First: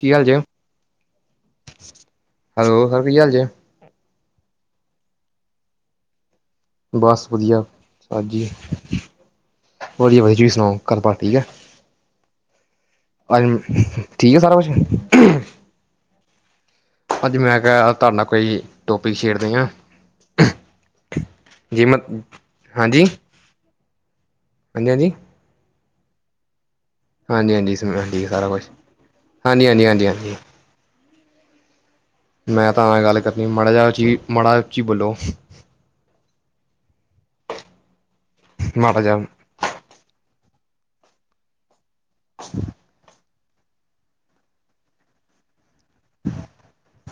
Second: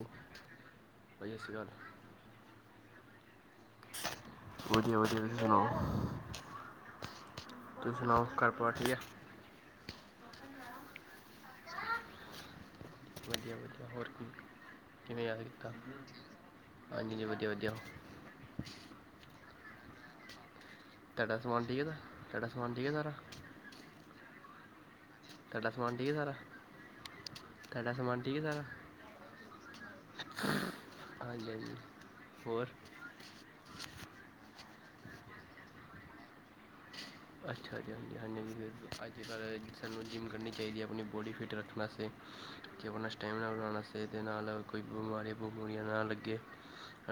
ਕੀ ਹਾਲ ਜੇ, ਭਾਜੀ ਸਤਿ ਸ਼੍ਰੀ ਅਕਾਲ ਹੈਲੋ ਸਰ ਕੀ ਹਾਲ ਜੇ। ਵਧੀਆ- ਵਧੀਆ ਜੀ ਤੁਸੀਂ ਸੁਣਾਓ? ਬਸ ਵਧੀਆ, ਤੁਸੀਂ ਸੁਣਾਓ ਹਾਂਜੀ। ਘਰ ਪਰਿਵਾਰ ਠੀਕ ਹੈ ਵਧੀਆ ਵਾ ਜੀ ਸੁਣਾਓ ਘਰ ਬਾਰ ਠੀਕ ਐ। ਅਜ ਵਧੀਆ ਵਧੀਆ ਹੋਰ ਕੀ ਠੀਕ ਐ ਸਾਰਾ ਕੁਛ? ਕਿਵੇਂ ਯਾਦ ਕੀਤਾ ਹਾਂਜੀ ਜੀ ਅਜ ਵਧੀਆ ਮੈਂ ਵਧੀਆ ਕਿਹਾ ਤੁਹਾਡੇ ਨਾ ਕੋਈ ਟੋਪਿਕ ਛੇੜਦੇ ਆਂ। ਤੁਹਾਡਾ ਸਮਾਨ ਠੀਕ ਐ -ਤਾਡਾ ਸਮਾਨ ਠੀਕ ਐ ਸਾਰਾ? ਅਂਕਲ ਜੀ। ਤੁਹਾਡਾ ਸਮਾਨ ਠੀਕ ਐ ਸਾਰਾ? ਹਾਂਜੀ- ਹਾਂਜੀ ਸ ਤੁਹਾਡਾ ਸਮਾਨ ਠੀਕ ਐ ਸਾਰਾ ਹੈ ਕੁਛ। ਹਾਂਜੀ- ਹਾਂਜੀ, ਹਾਂਜੀ- ਹਾਂਜੀ। ਹਾਂਜੀ- ਹਾਂਜੀ। ਹੋਰ ਮੈਂ ਤਾਂ ਐ ਗੱਲ ਕਰਨੀ ਮਾੜਾ ਜਾ ਚੀ ਮਾੜਾ ਉਚੀ ਬੋਲੋ। ਅੱਛਾ ਜੀ ਹਾਂਜੀ- ਹਾਂਜੀ ਮਾੜਾ ਫੇਰ ਜਿਹਾ ਅੱਜ ਕੱਲ ਸਾਨੂੰ ਜਿੰਮ ਕਰਨੀ ਚਾਹੀਦੀ ਐ ਅਪਣੀ ਬੋਡੀ ਫਿਟ ਰੱਖਣ ਵਾਸ ਤੇ, ਤੇ ਅਪਣਾ ਸਟੈਮਨਾ ਬਣਾਣ ਆਸਤੇ ਤੇ ਨਾਲ- ਨਾਲ ਕੋਈ ਬਮਾਰੀਆਂ- ਬਮੂਰੀਆਂ ਨਾ ਲਗ ਗੇ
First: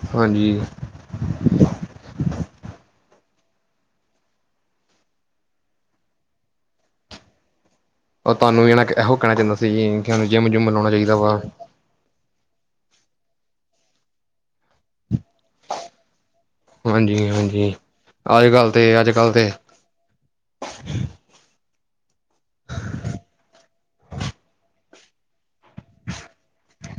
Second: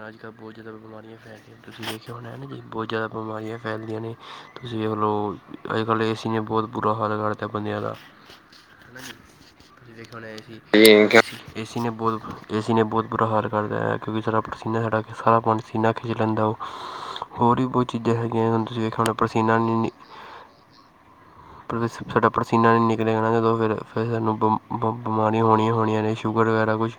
ਅੱਜ ਕੱਲ ਬੋਤ ਹਾਂਜੀ ਜ਼ਿਆਦਾ ਬਿਮਾਰੀਆਂ ਫੈਲ ਰਿਆਂ। ਤੁਸੀਂ ਦੇਖਿਆ ਹੋਣਾ ਨਾ ਜੀ ਬੋਤ ਜ਼ਿਆਦਾ ਬਿਮਾਰੀਆਂ ਫੈਲਦੀਆਂ ਨੇ। ਤੁਸੀਂ ਵੇਖ ਲੋ ਅੱਜ ਕੱਲ ਏ ਸੀ ਨੇ ਬੋਤ ਬੁਰਾ ਹਾਲ ਕਰਤਾ ਬੰਦਿਆਂ ਦਾ। ਉਹ ਤੁਹਾਨੂੰ ਵੀ ਇਹੋ ਕਹਿਣਾ ਚਾਹੁੰਦਾ ਸੀ ਕਿ ਸਾਨੂੰ ਜਿੰਮ ਜੁੰਮ [unintelligible] ਲਾਉਣਾ ਚਾਹੀਦਾ ਵਾ ਏਸੀ ਨੇ ਬੋਤ ਏਸੀ ਨੇ ਬੋਤ ਬੂਰਾ ਹਾਲ ਕਰਤਾ ਹੈ ਕਿਉਂਕਿ ਸਾਡਾ ਪਸੀਨਾ ਸਾਡਾ ਕਿ ਸਾਰਾ ਆਪਣਾ ਪਸੀਨਾ ਖਿੱਚ ਲੈਂਦਾ ਉਹ ਹਾਂਜੀ ਹੋਰ ਵੀ ਹਾਂਜੀ ਬੋਤ ਚੀਜ਼ਾਂ ਅੱਜ ਹੈਗੀਆਂ ਹੁੱਣ ਕੱਲ੍ਹ ਤੁਸੀਂ ਤੇ ਵੇਖਿਆ ਅੱਜ ਹੋਣਾ ਕੱਲ੍ਹ ਤੇ ਪਸੀਨਾ ਸਾਡਾ ਪਸੀਨਾ ਨਹੀਂ ਨਿਕਲਿਆ ਜਾਣਾ ਜਦੋਂ ਫੇਰ- ਫੇਰ ਸਾਨੂੰ ਬ- ਬ ਬਿਮਾਰੀਆਂ ਹੋਣੀਆਂ ਹੋਣੀਆਂ ਨੇ ਸ਼ੂਗਰ ਵਗੈਰਾ ਕੁਛ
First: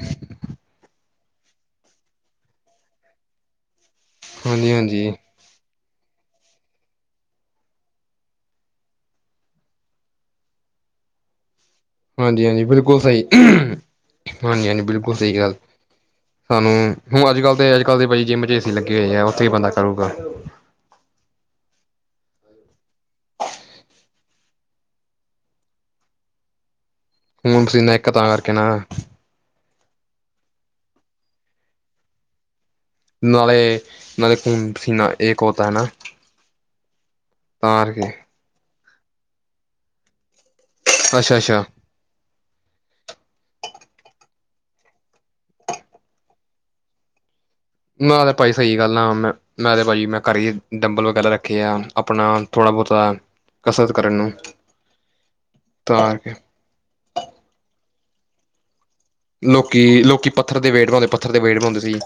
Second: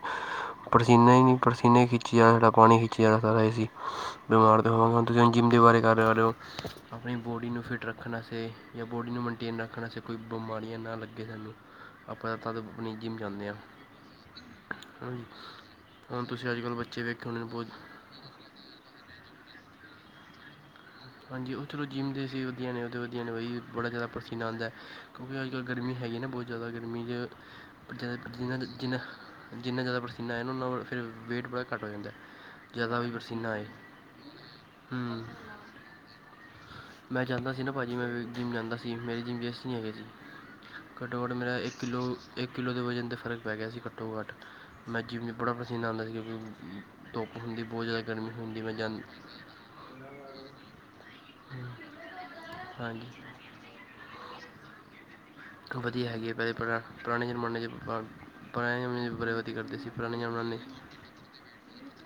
ਪਸੀਨਾ ਹੀ ਨਹੀਂ। ਪਸੀਨੇ ਖਿੱਚੀ ਜਾਰਾ ਸਾਡਾ ਪਾਣੀ ਖਿੱਚੀ ਜਾਰੇਆ ਸਾਰਾ ਏ ਸੀ ਬਿਮਾਰ ਹਾਂਜੀ ਤਾਂ ਹੋਵਾਂਗੇ ਹਾਂਜੀ ਦੂਜ ਜਿੰਮ ਦੇ ਬਾਰੇ ਗੱਲ ਕਰ ਰਹੇ ਹੋ ਆਪਣੀ ਬੋਡੀ ਨੂੰ ਫਿਟ ਰੱਖਣ ਵਾਸਤੇ ਜਾਂ ਬੋਡੀ ਨੂੰ ਮੈਨਟੇਨ ਰੱਖਣ ਵਾਸਤੇ ਕੋਈ ਬਿਮਾਰੀਆਂ ਨਾ ਲੱਗੇ ਸਾਨੂੰ। ਆਪਾਂ ਹਾਂਜੀ- ਤਾਂ ਹਾਂਜੀ ਤਦ ਆਪਣੀ ਬਿਲਕੁਲ ਜਿੰਮ ਸਹੀ। ਜਾਂਦੇ ਹਾਂ ਹੈ ਹਾਂਜੀ- ਹਾਂਜੀ ਨਾ ਬਿਲਕੁਲ ਜੀ ਸਹੀ ਗੱਲ ਹੁਣ ਤੁਸੀਂ ਅੱਜ ਸਾਨੂੰ ਕੱਲ੍ਹ ਬੱਚੇ ਵੇਖੇ ਹੁਣ ਹੋਣੇ ਅੱਜ ਨੇ ਕੱਲ ਬਹੁਤ ਤੇ ਅੱਜ ਕੱਲ ਦੇ ਬਾਈ ਜਿੰਮ ਚ ਲੱਗੇ ਹੋਏ ਹੈ ਉੱਥੇ ਹੀ ਬੰਦਾ ਸਾਨੂੰ ਕਰ। ਹਾਂਜੀ ਉਹ ਚਲੋ ਜਿੰਮ ਦੇ ਏਸੀ ਵਧੀਆ ਨੇ ਉਹਦੇ ਵਧੀਆ ਨੇ ਬਾਈ ਬੜਾ ਜ਼ਿਆਦਾ ਪਸੀਨਾ ਆੰਦਾ ਐ। ਕਿਉਂਕਿ ਅੱਜ ਕੱਲ ਗਰਮੀ ਹੈਗੀ ਨਾ ਬੋਤ ਜ਼ਿਆਦਾ ਗਰਮੀ ਚ ਖੂਨ ਪਸੀਨਾ ਇੱਕ ਬੱਚਿਆਂ ਦਾ ਤਾਂ ਕਰਕੇ ਪਸੀਨਾ ਨਾ ਸੀਨਾ। ਜਿੰਨਾ ਜ਼ਿਆਦਾ ਪਸੀਨਾ ਆਏਗਾ ਉਨਾ ਫੇਰ ਵੇਟ ਬੜਾ ਘੱਟ ਹੋ ਜਾਂਦਾ। ਜ਼ਿਆਦਾ ਵੀ ਪਸੀਨਾ ਆਏ ਨਾਲੇ- ਨਾਲੇ ਖੂਨ ਪਸੀਨਾ ਹੂੰ ਏਕ ਹੋਤਾ ਐ ਨਾ। ਮੈਂ ਜਾਂਦਾ ਸੀ ਨਾ ਤਾਂ ਭਾਜੀ ਮੈਂ ਕਰਕੇ ਜਿੰਮ ਜਾਂਦਾ ਸੀ ਮੇਰੇ ਜਿੰਮ ਵਿੱਚ ਏਸੀ ਨਹੀਂ ਹੈਗੇ ਸੀ ਘੱਟੋ- ਘੱਟ ਅੱਛਾ ਮੇਰਾ ਅੱਛਾ ਇੱਕ ਕਿੱਲੋ ਇੱਕ ਕਿੱਲੋ ਦੇ ਵਜ਼ਨ ਤੇ ਫ਼ਰਕ ਪੈ ਗਿਆ ਸੀ ਘੱਟੋ ਘੱਟ। ਮੈਂ ਜਿਮ ਚ ਬੜਾ ਪਸੀਨਾ ਆਉਂਦਾ ਸੀ ਕਿਉਂਕਿ ਧੁੱਪ ਹੁੰਦੀ ਬੋਤ ਜ਼ਿਆਦਾ ਮੈਂ ਗਰਮੀ ਤਾਂ ਭਾਈ ਹੁੰਦੀ ਮੈਂ ਸਹੀ ਜਾਂ ਗੱਲ ਆ ਮੈਂ ਮੈਂ ਤਾਂ ਭਾਜੀ ਮੈਂ ਘਰ ਹੀ ਡੰਬਲ ਵਗੈਰਾ ਰੱਖੇ ਆ ਆਪਣਾ ਥੋੜਾ ਹਾਂਜੀ ਬਹੁਤਾ ਕਸਰਤ ਕਰਨ ਨੂੰ। ਤਾਂ ਵਧੀਆ ਹੈਗੀ ਹੈ ਕਰਕੇ ਪਹਿਲੇ ਪੁਰਾ ਪੁਰਾਣੇ ਜ਼ਮਾਨੇ ਚ ਪੁਰਾਣੇ ਜ਼ਮਾਨੇ- ਬਰੇਬਾਦੀ ਕਰਦੇ ਸੀ ਲੋਕੀ- ਪੁਰਾਣੇ ਲੋਕੀ ਜ਼ਮਾਨੇ ਪੱਥਰ ਦੇ ਵੇਟ ਬਣਾਉਂਦੇ ਪੱਥਰ ਦੇ ਵੇਟ ਬਣਾਉਂਦੇ ਸੀ।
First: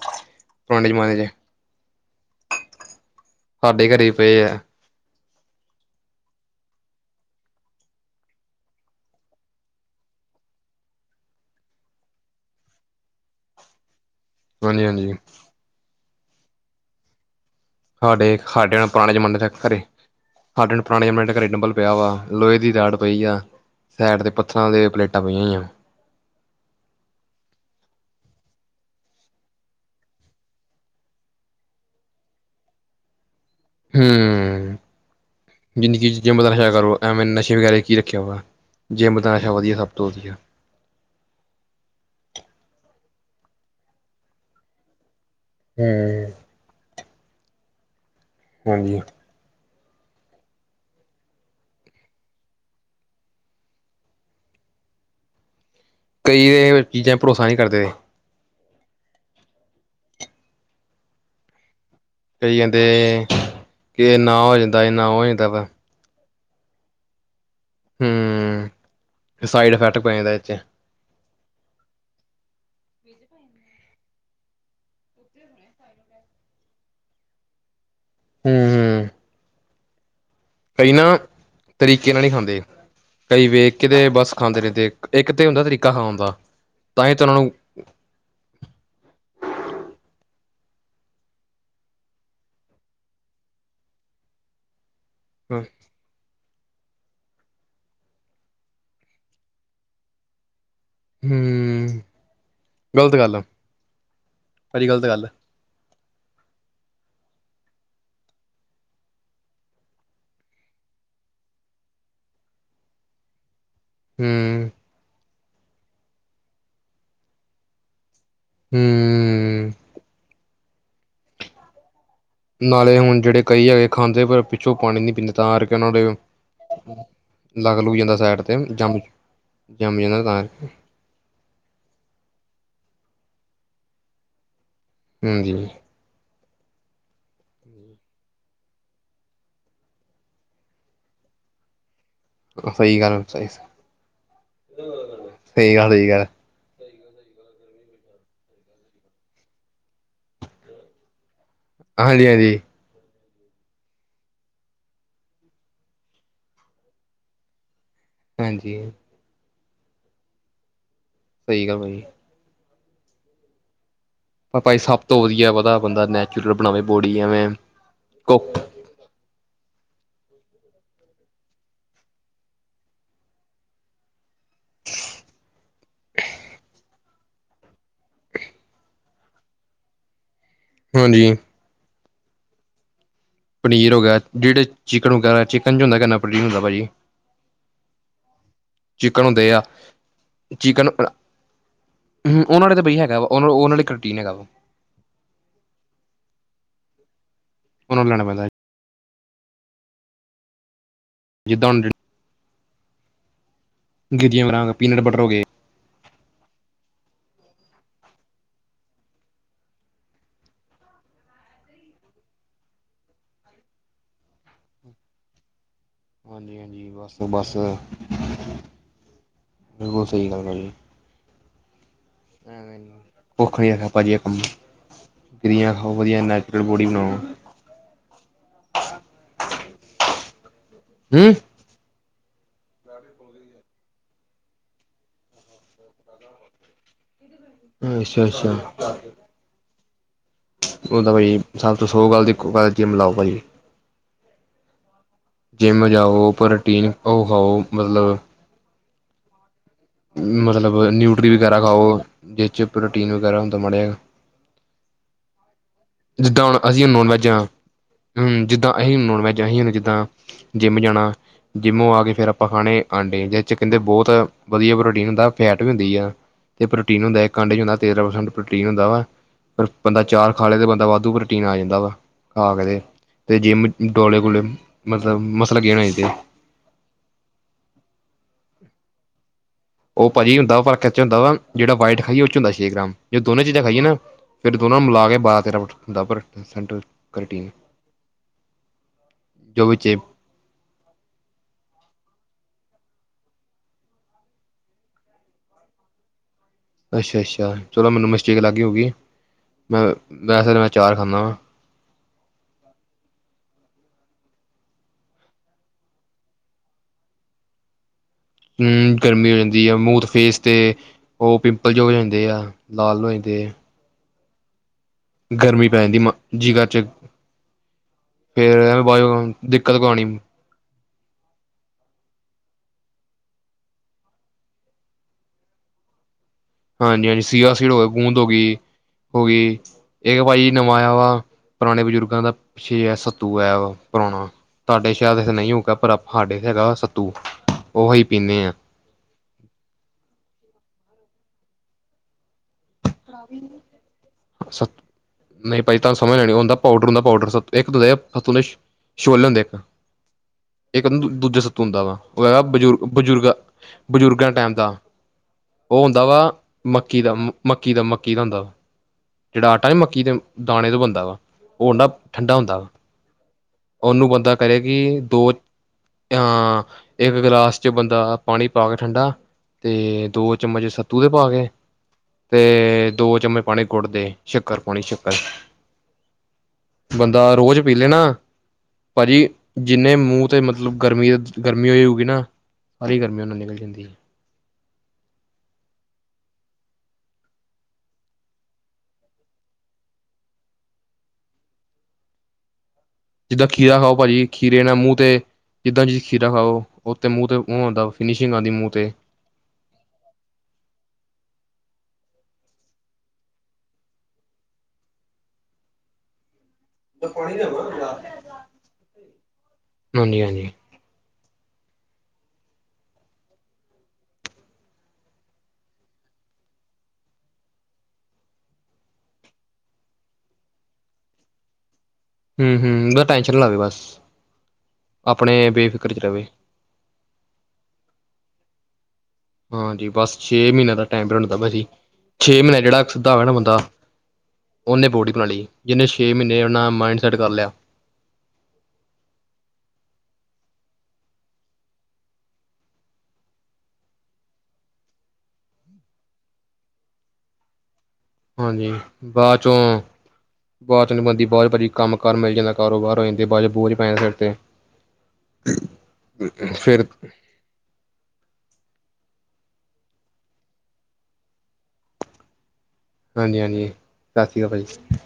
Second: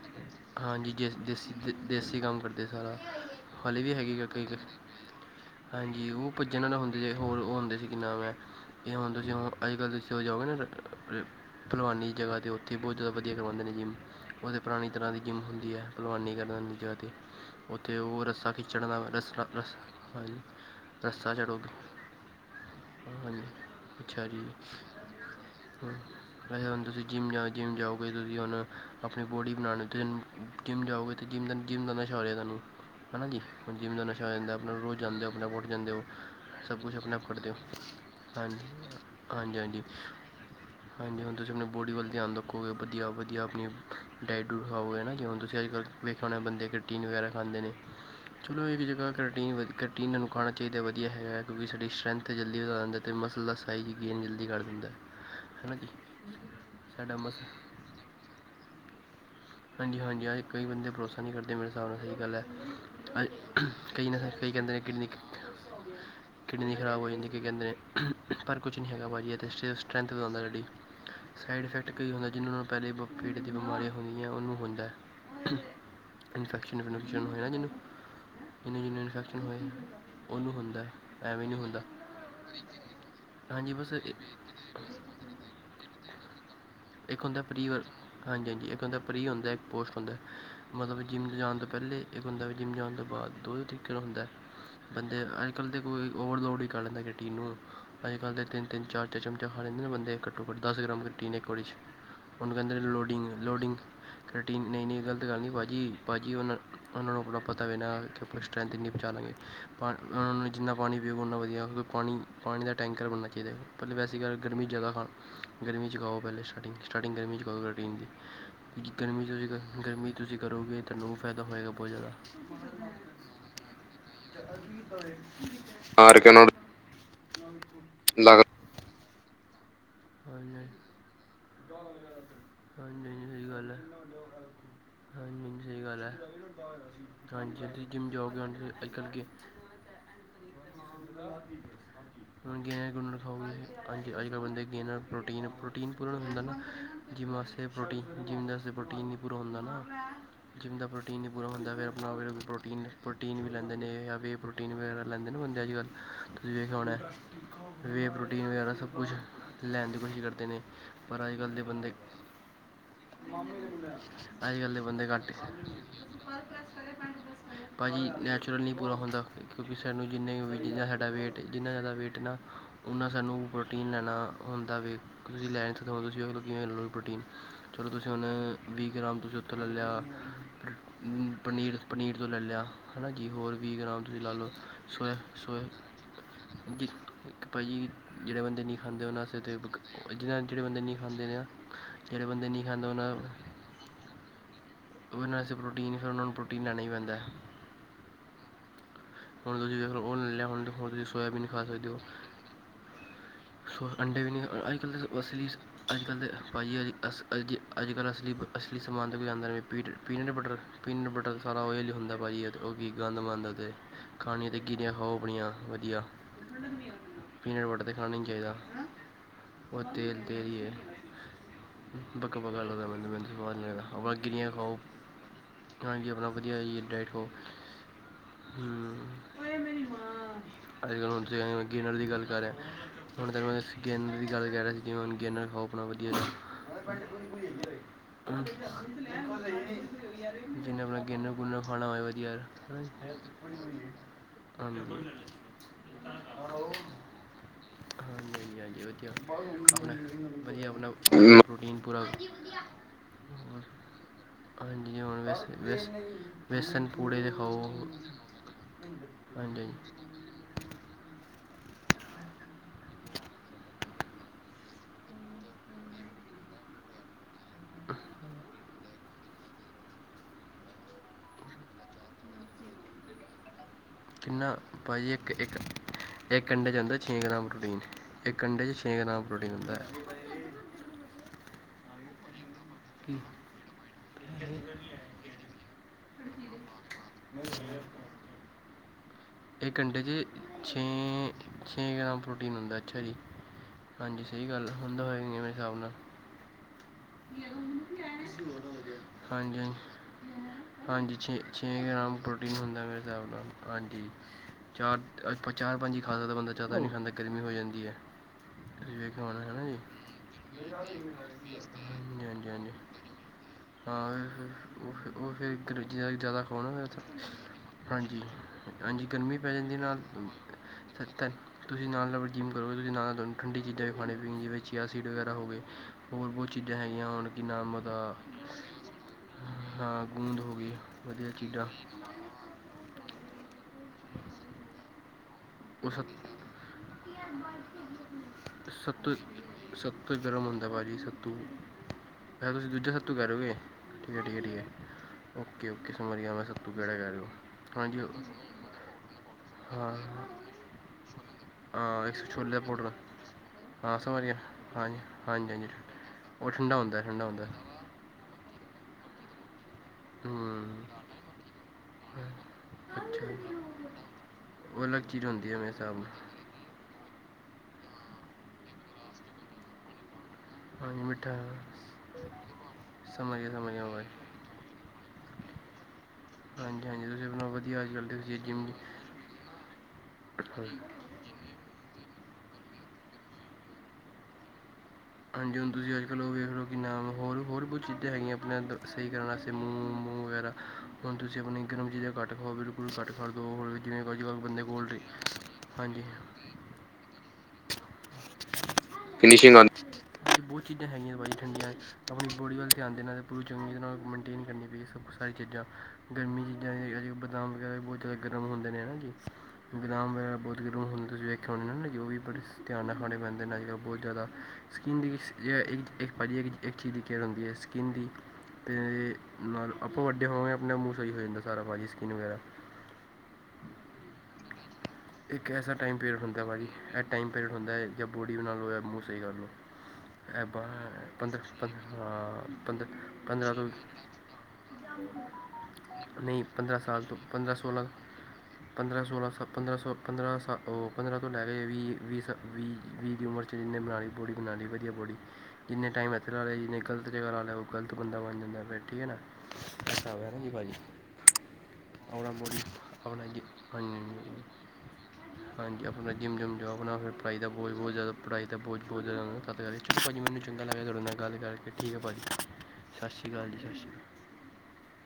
ਪੁਰਾਣੇ ਹਾਂਜੀ ਦੇ ਜ਼ਮਾਨੇ 'ਚ ਦੇਸੀ ਬ ਦੇ ਦੇਸੀ ਕੰਮ ਕਰਦੇ ਸਾਰਾ ਹਲੇ ਸਾਡੇ ਵੀ ਘਰੇ ਹੈਗੀ ਪਏ ਕਈ ਆ ਹਾਂਜੀ ਉਹ ਭੱਜਣ ਵਾਲੇ ਹੁੰਦੇ ਹੋਰ ਉਹ ਹੁੰਦੇ ਸੀ ਕਿ ਨਾਮ ਐ। ਤੇ ਹੁਣ ਤੁਸੀਂ ਹੋ ਅੱਜ ਕੱਲ [unintelligible] ਹੋ ਜਾਓਗੇ ਨਾ ਭਲਵਾਨੀ ਜਗਾ ਤੇ ਉਥੇ ਬੋਤ ਜ਼ਿਆਦਾ ਵਧੀਆ ਕਰਵਾਉਂਦੇ ਨੇ ਜਿਮ। ਉਹਥੇ ਹਾਂਜੀ ਪੁਰਾਣੀ ਤਰਾਂ ਹਾਂਜੀ ਦੀ ਜਿੰਮ ਹੁੰਦੀ ਹੈ ਪਲਵਾਨੀ ਕਰਨ ਵਾਲੀ ਜਗਾ ਤੇ। ਉੱਥੇ ਉਹ ਸਾਡੇ- ਰੱਸਾ ਸਾਡੇ ਖਿੱਚਣ ਨਾਲ ਦਾ ਪੁਰਾਣੇ ਜਮਾਨੇ ਰੱਸਾ ਦੇ ਰੱਸ ਘਰੇ ਹਾਂਜੀ ਸਾਡੇ ਨਾਲ ਪੁਰਾਣੇ ਰੱਸਾ ਜ਼ਮਾਨੇ ਦੇ ਘਰੇ ਡੰਬਲ ਚੜ੍ਹੋਗੇ ਪਿਆ ਵਾ। ਲੋਹੇ ਦੀ ਰਾੱਡੜ ਪਈ ਆ ਹਾਂਜੀ ਸੈਡ ਅੱਛਾ ਦੇ ਜੀ ਪੱਥਰਾਂ ਦੇ ਪਲੇਟਾਂ ਪਈਆਂ ਹੋਈਆਂ। ਪਹਿਲਾਂ ਤੁਸੀਂ ਜਿੰਮ ਜਾਓ ਜਿੰਮ ਜਾਓ ਗਏ ਤੁਸੀਂ ਹੁਣ ਆਪਣੀ ਬੋਡੀ ਬਣਾਉਣੇ ਜਿੰਮ ਜਾਓਗੇ ਤੇ ਜਿੰਮ ਦਾ ਜਿੰਮ ਦਾ ਨਸ਼ਾ ਹੋ ਰਿਹਾ ਤੁਹਾਨੂੰ। ਹੈ ਨਾ ਜੀ, ਹੁਣ ਜਿੰਮ ਦਾ ਨਸ਼ਾ ਹੋ ਜਾਂਦਾ ਆਪਣਾ ਹੂੰ ਰੋਜ਼ ਜਾਂਦੇ ਹੋ ਆਪਣਾ ਓੁਠ ਜਾਂਦੇ ਹੋ, ਜ਼ਿੰਦਗੀ ਚ ਜਿੰਮ ਦਾ ਨਸ਼ਾ ਸਭ ਕੁਛ ਕਰੋ ਆਪਣਾ ਐਵੇਂ ਨਸ਼ੇ ਵਗੈਰਾ ਕੀ ਰੱਖਿਆ ਵਾ, ਜਿੰਮ ਦਾ ਨਸ਼ਾ ਹਾਂਜੀ ਵਧੀਆ ਹਾਂਜੀ ਸਭ ਤੋਂ ਵਧੀਆ। [inaudible] ਹਾਂਜੀ ਹੁਣ ਤੁਸੀਂ ਆਪਣੀ ਬੋਡੀ ਵੱਲ ਧਿਆਨ ਰੱਖੋਗੇ ਵਧੀਆ ਵਧੀਆ ਆਪਣੀ ਡਾਇਟ ਡੁਇਟ ਖਾਓਗੇ ਨਾ ਜੇ ਹੁਣ ਤੁਸੀਂ ਤੁਸੀਂ ਅੱਜ ਕੱਲ ਵੇਖਿਆ ਹੂੰ ਹੋਣਾ ਬੰਦੇ ਕਰਟੀਨ ਵਗੈਰਾ ਖਾਂਦੇ ਨੇ, ਚਲੋ ਇਹਦੀ ਹਾਂਜੀ ਜਗ੍ਹਾ ਕਰਟੀਨ ਵ ਕਰਟੀਨ ਨੂੰ ਖਾਣਾ ਚਾਹੀਦਾ ਵਧੀਆ ਹੈਗਾ ਕਿਉਂਕਿ ਸਾਡੀ ਸਟਰੈਂਥ ਤੇ ਜਲਦੀ ਵਧਾ ਦਿੰਦਾ ਤੇ ਮਸਲ ਦਾ ਸਾਈਜ਼ ਗੇਨ ਜਲਦੀ ਕਰ ਦਿੰਦਾ ਹੈ ਨਾ ਜੀ? ਕਈ ਇਹ ਚੀਜ਼ਾਂ ਸਾਡਾ 'ਚ ਮਸ ਭਰੋਸਾ ਨਹੀਂ ਕਰਦੇ। ਹਾਂਜੀ- ਹਾਂਜੀ ਹਾਂ ਕਈ ਬੰਦੇ ਭਰੋਸਾ ਨਹੀਂ ਕਰਦੇ ਮੇਰੇ ਹਾਂ ਸਹੀ ਗੱਲ ਹੈ, ਕਈ ਕਹਿੰਦੇ ਅੱਜ ਕਈ, ਕਿ ਨਾ ਕਈ ਹੋ ਕਹਿੰਦੇ ਨੇ ਜਾਂਦਾ ਇਹ ਕਿਡਨੀ ਨਾ ਹੋ ਜਾਂਦਾ ਵਾ ਕਿਡਨੀ ਖ਼ਰਾਬ ਹੋ ਜਾਂਦੀ ਕਿ ਕਹਿੰਦੇ ਨੇ, ਪਰ ਹੂੰ। ਕੁਛ ਨਹੀਂ ਹੈਗਾ ਭਾਜੀ ਇਹ ਤੇ ਸਾਈਡ ਸਿਰਫ਼ ਇਫੈਕਟ ਸਟਰੈਂਥ ਪੈ ਦਾ ਜਾਂਦਾ ਇਹ ਹੁੰਦਾ ਚ ਸਾਡੀ। ਸਾਈਡ ਇਫੈਕਟ ਕੀ ਹੁੰਦਾ, ਜਿਹਨਾਂ ਨੂੰ ਪਹਿਲੇ ਪੇਟ ਦੀ ਬਿਮਾਰੀਆਂ ਹੁੰਦੀਆਂ ਉਹਨੂੰ ਹੁੰਦਾ। ਇਨਫੈਕਸ਼ਨ ਇਫੁਕਸ਼ਨ ਹੋਏ ਜਿਹਨੂੰ ਜਿਹਨੂੰ- ਜਿਹਨੂੰ ਹੂੰ ਇਨਫੈਕਸ਼ਨ ਹੋਏ, ਉਹਨੂੰ ਹੁੰਦਾ, ਕਈ ਨਾ ਐਵੇਂ ਨਹੀਂ ਹੁੰਦਾ। ਤਰੀਕੇ ਨਾਲ ਨਹੀਂ ਖਾਂਦੇ, ਕਈ ਹਾਂਜੀ ਵੇਖ ਕੇ ਤੇ ਇ- ਬਸ ਖਾਂਦੇ ਰਹਿੰਦੇ, ਇੱਕ ਤੇ ਹੁੰਦਾ ਤਰੀਕਾ ਖਾਨ ਦਾ। ਤਾਂ ਹੀ ਇੱਕ ਤਾਂ ਉਹਨਾਂ ਹੁੰਦਾ ਪ੍ਰੀ ਨੂੰ ਵ, ਹਾਂਜੀ- ਹਾਂਜੀ ਇੱਕ ਹੁੰਦਾ ਪ੍ਰੀ ਹੁੰਦਾ, ਇੱਕ ਪੋਸਟ ਹੁੰਦਾ। ਮਤਲਬ ਜਿੰਮ ਜਾਣ ਤੋਂ ਪਹਿਲੇ, ਇੱਕ ਬੰਦਾ ਜਿੰਮ ਜਾਣ ਤੋਂ ਬਾਅਦ, ਦੋਵੇਂ ਤਰੀਕੇ ਨਾਲ ਹੁੰਦਾ ਬੰਦੇ, ਅੱਜ- ਕੱਲ ਤੇ ਕੋਈਓਵਰ ਲੋੋਡ ਹੀ ਕਰ ਲੈਂਦੇ ਤਿੰਨੋ ਅੱਜ- ਕੱਲ ਦੇ ਤਿੰਨ- ਤਿੰਨ ਚਾਰ- ਚਾਰ ਚਮਚੇ ਖਾ ਲੈਂਦੇ ਬੰਦੇ ਘੱਟੋ- ਘੱਟ ਦਸ ਗ੍ਰਾਮ ਕਰਟੀਨ ਇੱਕ ਵਾਰੀ 'ਚ। ਹੂੰ ਉਹਨੂੰ ਕਹਿੰਦੇ ਨੇ ਗ਼ਲਤ ਗੱਲ ਆ ਲੋਡਿੰਗ- ਲੋਡਿੰਗ ਕਰਟੀਨ ਨਹੀਂ- ਨਹੀਂ ਗ਼ਲਤ ਗੱਲ ਨਹੀਂ ਭਾਅ ਜੀ। ਭਾਅ ਜੀ ਉਹਨਾਂ, ਉਹਨਾਂ ਨੂੰ ਆਪਣਾ ਪਤਾ ਵੀ ਨਾ ਕਿ ਆਪਾਂ ਸਟਰੈਂਥ ਇੰਨੀ ਪਹੁੰਚਾ ਲਾਂਗੇ। ਪਾ ਉਹਨਾਂ ਨੂੰ ਜਿੰਨਾ ਪਾਨੀ ਪੀਊਗਾ ਉਨਾ ਵਧੀਆ ਕਿਉਂਕਿ ਪਾਣੀ, ਪਾਣੀ ਦਾ ਟੈਂਕਰ ਬਣਨਾ ਚਾਹੀਦਾ। ਪਹਿਲੇ ਵੈਸੇ ਗੱਲ ਗਰਮੀ ਹੂੰ 'ਚ ਜ਼ਿਆਦਾ ਖਾ, ਗਰਮੀ ਚਕਾਓ ਪਹਿਲੇ ਸਟਾਰਟਿੰਗ ਸਟਾਰਟਿੰਗ ਗਰਮੀ ਚਕਾਓ ਰੂਟੀਨ ਦੀ ਗਰਮੀ ਤੁਸੀਂ, ਹੂੰ ਗਰਮੀ ਤੁਸੀਂ ਕਰੋਗੇ ਤੁਹਾਨੂੰ ਉਹ ਫੈਦਾ ਹੋਏਗਾ ਬਹੁਤ ਜ਼ਿਆਦਾ। ਨਾਲੇ ਹੁਣ ਜਿਹੜੇ ਕਈ ਹੈਗੇ ਖਾਂਦੇ ਪਰ ਪਿੱਛੋਂ ਪਾਣੀ ਨੀ ਪੀਂਦੇ ਤਾਂ ਕਰਕੇ ਉਹਨਾਂ ਦੇ। ਲਗ। ਐ ਜੰਮ ਜੰਮ ਜਾਣਾ ‌। ਹਾਂਜੀ- ਹਾਂਜੀ, ਹਾਂਜੀ ਸਹੀ ਗੱਲ ਹੈ। ਹਾਂਜੀ- ਹਾਂਜੀ ਸਹੀ ਗੱਲ ਹੈ, ਹਾਂਜੀਂ ਤੁਸੀਂ ਜਿੰਮ ਜਾਉਗੇ ਹੁਣ ਇਸ ਕਰਕੇ। ਤਾਂ ਕੀ। ਹਾਂਜੀ ਗੇਨਰ ਸਹੀ ਗੂਨੇਰ ਗੱਲ ਸਹੀ ਖਾਓਗੇ, ਹਾਂਜੀ ਅੱਜ- ਕੱਲ ਬੰਦੇ ਗੇਨਰ ਪ੍ਰੋਟੀਨ- ਸਹੀ ਗੱਲ ਪ੍ਰੋਟੀਨ ਸਹੀ ਪੂਰਾ ਨੀ ਗੱਲ ਹੁੰਦਾ ਨਾ। ਜਿੰਮ ਵਾਸਤੇ ਪ੍ਰੋਟੀਨ, ਜਿੰਮ ਵਾਸਤੇ ਪ੍ਰੋਟੀਨ ਨਹੀਂ ਪੂਰਾ ਹੁੰਦਾ ਨਾ, ਜਿੰਮ ਦਾ ਪ੍ਰੋ। ਪ੍ਰੋਟੀਨ ਨੀ ਪੂਰਾ ਹੁੰਦਾ ਪਿਆ ਆਪਣਾ ਫੇਰ ਹਾਂਜੀ ਆਪਣਾ ਹਾਂਜੀ ਪ੍ਰੋਟੀਨ ਪ੍ਰੋਟੀਨ ਵੀ ਲੈਂਦੇ ਨੇ ਜਾਂ ਫਿਰ ਪ੍ਰੋਟੀਨ ਵਗੈਰਾ ਲੈਂਦੇ ਨਾ ਬੰਦੇ ਅੱਜ- ਕੱਲ। ਤੁਸੀਂ ਵੇਖਿਆ ਹੋਣਾ, ਇਹ ਪ੍ਰੋਟੀਨ ਵਗੈਰਾ ਹਾਂਜੀ ਸਭ ਕੁਛ ਲੈਣ ਦੀ ਕੋਸ਼ਿਸ਼ ਕਰਦੇ ਨੇ। ਪਰ ਅੱਜ- ਕੱਲ ਦੇ ਸਹੀ ਗੱਲ ਬੰਦੇ। ਭਾਜੀ ਅੱਜ ਕੱਲ੍ਹ ਪਾਪਾ ਦੇ ਸਭ ਬੰਦੇ ਤੋਂ ਘੱਟ ਵਧੀਆ ਪਤਾ ਬੰਦਾ ਨੈਚੁਰਲ ਬਣਾਵੇ ਬੋਡੀ ਐਵੇਂ। ਭਾਅ ਜੀ ਕੁੱਕ ਨੈਚੁਰਲ ਨਹੀਂ ਪੂਰਾ ਹੁੰਦਾ, ਕਿਉਂਕਿ ਸਾਨੂੰ ਜਿੰਨੇ ਵੀ ਜਿੰਨਾ ਸਾਡਾ ਵੇਟ ਜਿੰਨਾ ਜ਼ਿਆਦਾ ਵੇਟ ਨਾ। ਉਹਨਾਂ ਸਾਨੂੰ ਪ੍ਰੋਟੀਨ ਲੈਣਾ ਹੁੰਦਾ ਵੇ, ਤੁਸੀਂ ਲੈਂਥ ਤੁਸੀਂ ਉਹ ਲਓ ਕਿਵੇਂ ਲੈ ਲਓ ਪ੍ਰੋਟੀਨ। ਚਲੋ ਤੁਸੀਂ ਹੁਣ, ਵੀਹ ਗ੍ਰਾਮ ਤੁਸੀਂ ਉੱਥੋਂ ਲੈ ਲਿਆ। ਹਾਂਜੀ ਪਨੀਰ, ਪਨੀਰ ਤੋਂ ਲੈ ਲਿਆ ਹਨਾ ਜੀ ਹੋਰ ਵੀਹ ਗਰਾਮ ਤੁਸੀਂ ਲਾ ਲਓ ਸੋਇਆ ਐਹ ਚਿਕਨ 'ਚ ਹੁੰਦਾ ਨਕਲੀ ਹੁੰਦਾ ਭਾਅ ਜੀ। ਭਾਜੀ ਜਿਹੜੇ ਬੰਦੇ ਨਹੀਂ ਖਾਂਦੇ ਉਹਨਾਂ ਚਿਕਨ ਸਿਰ ਹੁੰਦੇ ਤੇ ਆ ਜਿਹੜੇ ਬੰਦੇ ਨਹੀਂ ਖਾਂਦੇ ਨਾ। ਹੂੰ ਉਹਨਾਂ ਦਾ ਤੇ ਬਈ ਹੈਗਾ ਵਾ ਉਹ ਉਹ ਇੱਕ ਕਰਟੀਨ ਹੈਗਾ ਵਾ ਉਹਨਾਂ ਚੋ ਪ੍ਰੋਟੀਨ ਫਿਰ ਉਹਨਾਂ ਨੂੰ ਪ੍ਰੋਟੀਨ ਲੈਣਾ ਹੀ ਪੈਂਦਾ ਐ ਉਹਨੂੰ ਲੈਣਾ ਪੈਂਦਾ ਐ ਹੁਣ ਤੁਸੀਂ ਵੇਖੋ ਉਹ ਲੈ ਲਿਆ ਹੁਣ ਤੁਸੀਂ ਸੋਇਆਬੀਨ ਖਾ ਜਿੱਦਾਂ ਸਕਦੇ ਹੁਣ ਓ ਸੋਸ ਅੰਡੇ ਵੀ ਨਹੀਂ ਗਿਰੀਆਂ ਵਗੈਰਾ ਅੱਜ ਕੱਲ ਪੀਨਟ ਤੇ ਬਟਰ ਹੋ ਗਏ ਅਸਲੀ ਈਜ ਅੱਜ ਕੱਲ ਤੇ ਭਾਅ ਜੀ ਅੱਜ ਕੱਲ ਅਸਲੀ ਅਸਲੀ ਸਮਾਨ ਤੇ ਕੋਈ ਆਂਦਾ ਨੀ ਪੀ ਪੀਨਟ ਬਟਰ ਪੀਨਟ ਬਟਰ ਸਾਰਾ ਓਏਲਾ ਹੁੰਦਾ ਭਾਅ ਜੀ ਅਤੇ ਉਹ ਕੀ ਗੰਦ ਮੰਦ ਅਤੇ ਖਾਣੀ ਤੇ ਗਿਰੀਆ ਖਾਓ ਆਪਣੀਆਂ ਵਧੀਆ ਹਾਂਜੀ ਹਾਂਜੀ ਉਹ ਬਸ ਪੀਨਟ ਬਟਰ ਤਾਂ ਖਾਣਾ ਨਹੀਂ ਚਾਹੀਦਾ ਉਹ ਬਿਲਕੁਲ ਤੇਲ ਸਹੀ ਗੱਲ ਤੇਲ ਈ ਐ ਭਾਜੀ ਬੱਕ ਬੱਕਾ ਐਵੇਂ ਲੱਗਦਾ ਨੀ ਮੈਨੂੰ ਵੀ ਇਹ ਸੁਵਾਦ ਭੁੱਖ ਨੀ ਰੱਖਿਆ ਹੈਗਾ ਭਾਜੀ ਬਹ ਇਹ ਕੰਮ ਗਿਰੀਆਂ ਖਾਓ ਗਿਰੀਆਂ ਖਾਓ ਹਾਂਜੀ ਆਪਣਾ ਵਧੀਆ ਨੈਚੁਰਲ ਜੀ ਬੋਡੀ ਡਾਇਟ ਬਣਾਓ ਖਾਓ ਹੂੰ ਓਏ ਮੇਰੀ ਮਾਂ ਅੱਜ ਕੱਲ੍ਹ ਹੁਣ ਹੂੰ ਤੁਸੀਂ ਗੇਨਰ ਦੀ ਗੱਲ ਕਰ ਰਿਹਾ ਹੁਣ ਤੇਨੂੰ ਮੈਂ ਦੱਸੀ ਈ ਗੇਨਰ ਦੀ ਗੱਲ ਕਹਿ ਰਿਹਾ ਸੀ ਜਿਵੇਂ ਹੁਣ ਗੇਨਰ ਖਾਓ ਆਪਣਾ ਆ ਵਧੀਆ ਜਿਆ ਅੱਛਾ ਹੁ ਅੱਛਾ ਜਿੰਨੇ ਆਪਣਾ ਉਹ ਤਾਂ ਗੇਨਰ ਭਾਜੀ ਗੁਨਰ ਸਭ ਤੋਂ ਖਾਣਾ ਹੋਏ ਸੌ ਗੱਲ ਦੀ ਵਧੀਆ ਇੱਕੋ ਗੱਲ ਜਿੰਮ ਲਾਓ ਭਾਜੀ ਹਾਂਜੀ ਜਿੰਮ ਜਾਓ ਪ੍ਰੋਟੀਨ ਉਹ ਖਾਓ ਮਤਲਬ ਹਾਂਜੀ ਹਾਂਜੀ ਵਧੀਆ ਆਪਣਾ ਵਧੀਆ ਮਤਲਬ ਆਪਣਾ ਨਿਊਟਰੀ ਵਗੈਰਾ ਪ੍ਰੋਟੀਨ ਖਾਓ ਪੂਰਾ ਜਿਸ 'ਚ ਪ੍ਰੋਟੀਨ ਵਗੈਰਾ ਕਰੋ ਹੁੰਦਾ ਮਾੜਾ ਜਿਹਾ ਹਾਂਜੀ ਜਿਵੇਂ ਹੁਣ ਵੇਸ ਬੇਸਨ ਨੋਨ ਪੂੜੇ ਵੈੱਜ ਜੇ ਹਾਂ ਖਾਓ ਹੂੰ ਜਿੱਦਾਂ ਅਹੀ ਹੁਣ ਨੋਨ ਵੈਜ ਆਹੀ ਹਾਂਜੀ ਹੁਣ ਹਾਂਜੀ। ਜਿੱਦਾਂ ਜਿੰਮ ਜਾਣਾ ਜਿੰਮੋਂ ਆ ਕੇ ਫੇਰ ਆਪਾਂ ਖਾਣੇ ਆਂਡੇ ਜਾਂ ਚਿਕਨ ਦੇ ਬਹੁਤ ਐ ਵਧੀਆ ਪ੍ਰੋਟੀਨ ਹੁੰਦਾ ਫੈਟ ਵੀ ਹੁੰਦੀ ਆ ਤੇ ਪ੍ਰੋਟੀਨ ਹੁੰਦਾ ਐ ਇੱਕ ਅੰਡੇ ਚ ਹੁੰਦਾ ਤੇਰਾਂ ਪ੍ਰਸੈਂਟ ਪ੍ਰੋਟੀਨ ਹੁੰਦਾ ਵਾ ਪਰ ਬੰਦਾ ਚਾਰ ਖਾ ਲੇ ਬੰਦ ਅਦਾ ਵਾਧੂ ਪ੍ਰੋਟੀਨ ਆ ਜਾਂਦਾ ਵਾ ਖਾ ਕੇ ਤੇ ਤੇ ਜਿੰਮ ਡੌਲੇ ਡੂਲੇ ਕਿੰਨਾ ਭਾਜੀ ਮਤਲਬ ਇੱਕ ਇੱਕ ਮਸਲ ਗੇਣ ਹੋ ਜਾਂਦੇ ਏ ਇੱਕ ਅੱਡੇ ਚੋ ਹੁੰਦਾ ਐ ਛੇ ਗ੍ਰਾਮ ਪ੍ਰੋਟੀਨ ਇੱਕ ਅੱਡੇ ਚ ਛੇ ਗ੍ਰਾਮ ਪ੍ਰੋਟੀਨ ਹੁੰਦਾ ਐ ਉਹ ਭਾਜੀ ਹੁੰਦਾ ਪਰ ਕੀਚ ਹੁੰਦਾ ਵਾ ਜਿਹੜਾ ਵਾਟ ਖਾਈ ਏ ਉਹ ਚ ਹੁੰਦਾ ਛੇ ਗ੍ਰਾਮ ਜੇ ਦੋਨੋ ਚੀਜ਼ਾਂ ਖਾਈਏ ਨਾ ਫੇਰ ਦੋਨਾਂ ਨੂੰ ਮਿਲਾ ਕੇ ਬਾਰਾਂ ਤੇਰਾਂ ਹੁੰਦਾ ਪਰਸੈਂਟ ਕਰਟੀਨ ਇੱਕ ਵਿੱਚ ਅੱਡੇ ਚ ਛੇਏ ਛੇ ਗ੍ਰਾਮ ਪ੍ਰੋਟੀਨ ਹੁੰਦੈ ਅੱਛਾ ਜੀ ਹਾਂਜੀ ਸਹੀ ਗੱਲ ਐ ਹੁੰਦਾ ਹੋਏਗਾ ਮੇਰੇ ਹਿਸਾਬ ਨਾਲ ਅੱਛਾ-ਅੱਛਾ ਚਲੋ ਮੈਨੂੰ ਮਸਟੇਕ ਲੱਗ ਗੀ ਹੋਊਗੀ ਹਾਂਜੀ ਮੈਂ ਫੇਰ ਮੈਂ ਚਾਰ ਖਾਂਦਾ ਵਾ ਛੇ ਗ੍ਰਾਮ ਪ੍ਰੋਟੀਨ ਹੁੰਦੈ ਐ ਮੇਰੇ ਹਿਸਾਬ ਨਾਲ, ਹਾਂਜੀ ਚਾਰ ਆ ਤੇ ਚਾਰ ਪੰਜ ਹੀ ਖਾ ਸਕਦਾ ਬੰਦਾ ਜ਼ਿਆਦਾ ਨੀ ਖਾਂਦਾ ਗਰਮੀ ਹੋ ਜਾਂਦੀ ਐ ਹੂੰ ਗਰਮੀ ਹੋ ਜਾਂਦੀ ਐ ਮੂ ਤੇ ਫੇਸ ਤੇ ਜੀ ਹਾਂਜੀ ਉਹ ਪਿੰ ਪਲਜ ਹੋ ਜਾਂਦੇ ਆ ਹਾਂਜੀ ਹਾਂਜੀ ਲਾਲ ਹੋ ਜਾਂਦੇ ਏ ਹਾਂ ਫਿਰ ਫ ਉਹ ਪੈ ਫਿਰ [unintelligible] ਜਾਂਦੀ ਜ਼ਿਆਦਾ ਜਿਗਰ ਖਵਾਨਾ ਚ [unintelligible] [unintelligible] ਹਾਂਜੀ ਫੇਰ ਐਵੇਂ ਹਾਂਜੀ ਬਾਅਦ ਗਰਮੀ ਪੈ ਜਾਂਦੀ ਦਿੱਕਤ ਨਾਲ ਕਰਾਉਣੀ ਹਾਂਜੀ ਤੇ ਤੇਨ ਤੁਸੀਂ ਨਾਲ ਲਵੋ ਜਿੰਮ ਕਰੋਗੇ ਤੁਸੀਂ ਨਾਲ ਠੰਡੀ ਚੀਜ਼ਾਂ ਵੀ ਖਾਣ ਪੀਣੀਆਂ ਜਿਵੇਂ ਚੀਆ ਸੀਡ ਵਗੈਰਾ ਹੋ ਗਏ ਹੋਰ ਬਹੁਤ ਚੀਜ਼ਾਂ ਹਾਂਜੀ ਹੈਗੀਆਂ ਹਾਂਜੀ ਹੁਣ ਕੀ ਸੀਆ ਸੀਡ ਨਾਮ ਹੋਗੇ ਉਹਦਾ ਗੂੰਦ ਹੋਗੀ ਈ ਹੋ ਗਈ ਹਾਂ ਏਕ ਗੂੰਦ ਭਾਈ ਹੋ ਗਈ ਨਵਾਂ ਆਇ ਵਾ ਵਧੀਆ ਚੀਜ਼ਾਂ ਪੁਰਾਣੇ ਬਜ਼ੁਰਗਾਂ ਦਾ ਪਿੱਛੇ ਜੀ ਆਇਆ ਸੱਤੂ ਆਇਆ ਵਾ ਪੁਰਾਣਾ ਤਾਡੇ ਸ਼ਾਇਦ ਇਥੇ ਨਹੀਂ ਹੋਉ ਬੈਅ ਉਹ ਪਰਾ ਹਾਡੇ ਸੱਤ ਤੇ ਹੈਗਾ ਸੱਤੂ ਉਹੀ ਪੀਣੇ ਆ ਸੱਤੂ ਸੱਤੂ ਗਰਮ ਹੁੰਦਾ ਭਾਅ ਜੀ ਸੱਤੂ ਐ ਤੁਸੀਂ ਦੂਜਾ ਸੱਤੂ ਤੂ ਘਰ ਮੇ ਹੈ ਠੀਕ ਹੈ ਠੀਕ ਹੈ ਠੀਕ ਐ ਸ ਨਹੀਂ ਭਾਈ ਤਾਨੂੰ ਸਮਝ ਲੈਣੀ ਓ ਹੁੰਦਾ ਪਾਊਡਰ ਹੁੰਦਾ ਰਹੇ ਹੋ ਪਾਊਡਰ ਇੱਕ ਹੁੰਦੇ ਆ ਹਾਂਜੀ ਉਹ- ਸੱਤੂ ਦੇ ਛੋਲੇ ਹੁੰਦੇ। ਹਾਂ। ਇੱਕ ਹੁੰਦੇ ਦੂਜੇ ਸ ਹੁੰਦਾ ਵਾ ਹਾਂ ਇੱਕ ਉਹ ਸੌ ਹੈਗਾ ਛੋਲੇ ਦਾ ਬਜ਼ੁਰਗ ਪਾਊਡਰ ਬਜ਼ੁਰਗਾਂ ਹਾਂ ਸਮਝ ਬਜ਼ੁਰਗਾਂ ਗਿਆ ਦੇ ਟੈਮ ਦਾ ਹਾਂਜੀ ਹਾਂਜੀ ਹਾਂਜੀ ਉਹ ਹੁੰਦਾ ਵਾ ਉਹ ਠੰਡਾ ਮੱਕੀ ਹੁੰਦਾ ਦਾ ਠੰਡਾ ਹੁੰਦਾ ਮੱਕੀ ਦਾ ਮੱਕੀ ਦਾ ਹੁੰਦਾ। ਜਿਹੜਾ ਆਟਾ ਨਾ ਮੱਕੀ ਦੇ ਦਾਣੇ ਤੋਂ ਹੂੰ ਬਣਦਾ ਵਾ ਉਹ ਹੁੰਦਾ ਠੰਡਾ ਹੁੰਦਾ ਵਾ। ਅੱਛਾ ਜੀ, ਉਹਨੂੰ ਬੰਦਾ ਕਰੇ ਕਿ ਉਹ ਅਲੱਗ ਚੀਜ਼ ਦੋ ਹੁੰਦੀ ਹੈ ਮੇਰੇ ਹਿਸਾਬ ਨਾਲ ਹਾ ਇੱਕ ਗਲਾਸ ਚ ਬੰਦਾ ਪਾਣੀ ਪਾ ਕੇ ਠੰਡਾ ਤੇ ਦੋ ਚਮਚ ਸੱਤੂ ਹਾਂਜੀ ਦੇ ਪਾ ਮਿੱਠਾ ਕੇ ਤੇ ਦੋ ਸਮਝ ਚੰਮਚ ਗਿਆ ਪਾਨੇ ਸਮਝ ਗੁੜ ਗਿਆ ਬਾਈ ਦੇ ਸ਼ੱਕਰ ਪਾਨੀ ਸ਼ੱਕਰ ਹਾਂਜੀ ਹਾਂਜੀ ਤੁਸੀਂ ਬੰਦਾ ਬਣਾਓ ਰੋਜ਼ ਪੀ ਵਧੀਆ ਲੇ ਅੱਜ-ਕੱਲ੍ਹ ਨਾ ਤੇ ਤੁਸੀ ਜਿੰਮ ਵੀ ਭਾਜੀ ਜਿੰਨੇ ਮੂੰਹ ਤੇ ਮਤਲਬ ਗਰਮੀ ਦੇ ਗਰਮੀ ਹੋਈ ਹੋਊਗੀ ਨਾ ਸਾਰੀ ਗਰਮੀ ਉਦੇ ਨਾਲ ਨਿਕਲ ਜਾਂਦੀ ਐ। ਹਾਂਜੀ ਹੁਣ ਤੁਸੀਂ ਅੱਜ-ਕੱਲ੍ਹ ਉਹ ਵੇਖ ਲਓ ਕਿਨਾ ਹੋਰ ਹੋਰ ਬਹੁਤ ਚੀਜ਼ਾਂ ਹੈਗੀਆਂ ਆਪਣਾ ਦ ਸਹੀ ਕਰਨ ਵਾਸਤੇ ਮੋ ਮੌ ਵਗੈਰਾ ਹੁਣ ਤੁਸੀਂ ਆਪਣੀ ਗਰਮ ਚੀਜ਼ਾਂ ਘੱਟ ਖਾਓ ਬਿਲਕੁਲ ਘੱਟ ਕਰ ਜਿੱਦਾਂ ਦਿਓ ਹੋਰ ਖੀਰਾ ਖਾਓ ਜਿਵੇਂ ਅੱਜ ਭਾਜੀ, ਕੱਲ੍ਹ ਬੰਦੇ ਖੀਰੇ ਨਾਲ ਕੋਲਡ ਮੂੰਹ ਤੇ ਡਰਿੰਕ ਜਿੱਦਾਂ ਜ ਖੀਰਾ ਹਾਂਜੀ ਖਾਓ ਓ ਤੇ ਮੂੰਹ ਤੇ ਗਲੋ ਆਦਾ ਫਿਨੀਸ਼ਿੰਗ ਆਦੀ ਐ ਮੂੰਹ ਤੇ। ਫਿਨੀਸ਼ਿੰਗ ਆ ਬਹੁਤ ਚੀਜ਼ਾਂ ਹੈਗੀਆ ਭਾਜੀ ਠੰਡੀਆਂ ਆਪਣੀ ਬੋਡੀ ਵੱਲ ਧਿਆਨ ਦੇ ਨਾਲ ਪੂਰੀ ਚੰਗੀ ਤਰ੍ਹਾਂ ਮੇਨਟੇਨ ਕਰਨੀ [unintelligible] ਸਾਰੀ ਚੀਜ਼ਾਂ ਗਰਮ ਚੀਜ਼ਾਂ ਜਿੱਦਾਂ ਜੀ ਬਦਾਮ ਵਗੈਰਾ ਵੀ ਬਹੁਤ ਜ਼ਿਆਦਾ ਗਰਮ ਹੁੰਦੇ ਨੇ ਹੈਨਾ ਜੀ ਬਦਾਮ ਹਾਂਜੀ ਵਗੈਰਾ ਹਾਂਜੀ ਬਹੁਤ ਹੁਣ ਤੁਸੀਂ ਵੇਖਿਆ ਹੋਣਾ ਨਾ ਜੋ ਵੀ ਬੜੇ ਧਿਆਨ ਨਾਲ ਖਾਣੇ ਪੈਂਦੇ ਨੇ ਅੱਜ-ਕੱਲ੍ਹ ਬਹੁਤ ਜ਼ਿਆਦਾ ਸਕਿੰਨ ਦੀ ਇੱਕ [unintelligible] ਭਾਜੀ ਇੱਕ ਚੀਜ਼ ਦੀ ਕੇਅਰ ਹੁੰਦੀ ਐ ਸਕਿੰਨ ਦੀ ਤੇ ਨਾਲ ਆਪਾਂ ਵੱਡੇ ਹੋਵਾਂਗੇ ਆਪਣਾ ਮੂੰਹ ਸਹੀ ਹੋ ਜਾਂਦਾ ਸਾਰਾ ਭਾਜੀ ਵਗੈਰਾ ਹੂੰ ਹੂੰ ਉਹਦਾ ਟੈਨਸ਼ਨ ਨਾ ਲਵੇ ਬਸ ਆਪਣੇ ਇੱਕ ਐਸਾ ਬੇਫਿਕਰ ਟਾਈਮ ਚ ਪੀਰੀਅਡ ਰਵੇ ਹੁੰਦਾ ਭਾਜੀ ਐਹ ਟਾਈਮ ਪੀਰੀਅਡ ਹੁੰਦਾ ਏ ਜੋ ਬੋਡੀ ਬਣਾਨ ਨਾਲ [unintelligible] ਸਹੀ ਗੱਲ ਹਾਂਜੀ ਬਸ ਇਹ ਛੇ ਬਾਹ ਮਹੀਨੇ ਦਾ ਟਾਈਮ ਪੀਰੀਅਡ ਹੁੰਦਾ ਪੰਦਰਾਂ ਭਾਜੀ ਪੰ ਛੇ ਹਾਂ ਮਹੀਨੇ ਜਿਹੜਾ ਪੰਦਰਾਂ ਸਿੱਧਾ ਹੋਇਆ ਨਾ ਪੰਦਰਾਂ ਬੰਦਾ ਤੋਂ ਉਹਨੇ ਬੋਡੀ ਬਣਾ ਲਈ ਜਿਹਨੇ ਛੇ ਮਹੀਨੇ ਨਹੀਂ ਆਪਣਾ ਪੰਦਰਾਂ ਮਾਇੰਡ ਸਾਲ ਸੈਟ ਤੋਂ ਕਰ ਲਿਆ ਪੰਦਰਾਂ ਸੋਲਾਂ ਪੰਦਰਾਂ ਸੋਲਾਂ ਸ ਪੰਦਰਾਂ ਸੌ ਪੰਦਰਾਂ ਸ ਉਹ ਪੰਦਰਾਂ ਤੋਂ ਲੈ ਕੇ ਵੀਹ ਵੀਹ ਸ ਵੀਹ ਵੀਹ ਦੀ ਉਮਰ 'ਚ ਜਿੰਨੇ ਬਣਾ ਲਈ ਬਾਡੀ ਬਣਾ ਲਈ ਵਧੀਆ ਬਾਡੀ ਜਿੰਨੇ ਟਾਈਮ ਇਥੇ ਲਾ ਲਿਆ ਜਿੰਨੇ ਗਲਤ ਜਗਾ ਲਾ ਲਿਆ ਉਹ ਗਲਤ ਬੰਦਾ ਬਣ ਜਾਂਦਾ ਹਾਂਜੀ ਫਿਰ ਠੀਕ ਹੈ ਨਾ ਬਾਅਦ ਚੋਂ ਐਸਾ ਹੋਇਆ ਨਾ ਜੀ ਭਾਜੀ ਬਾਅਦ ਚੋਂ ਨ ਬੰਦੀ ਬੋਤ ਪਾਜੀ ਕੰਮ ਕਾਰ ਆਪਣਾ ਮਿਲ ਜਾਂਦਾ ਬੋਡੀ ਕਾਰੋਬਾਰ ਹੋ ਜਾਂਦੇ ਆਪਣਾ ਜੀ ਬਾਦ ਚ ਬੋਝ ਪੈ ਜਾਂਦਾ ਹਾਂਜੀ ਸਿਰ ਤੇ ਹਾਂਜੀ, ਹਾਂਜੀ ਆਪਣਾ ਜਿੰਮ ਜੁਮ ਜਾਉ ਆਪਣਾ ਫਿਰ ਪੜਾਈ ਦਾ ਬੋਝ ਬਹੁਤ ਜ਼ਦਾ ਪੜਾਈ ਦਾ ਬੋਝ ਬਹੁਤ ਜ਼ਿਆਦਾ ਹੋ ਜਾਂਦਾ ਤਦ ਕਰਕੇ ਚਲੋ ਪਾਜੀ ਮੈਨੂੰ ਚੰਗਾ ਲਗਿਆ ਤੁਹਾਡੇ ਨਾਲ ਗੱਲ ਕਰਕੇ ਠੀਕ ਹੈ ਪਾਜੀ ਹਾਂਜੀ ਹਾਂਜੀ ਸਤਿ ਸ਼੍ਰੀ ਅਕਾਲ ਭਾਜੀ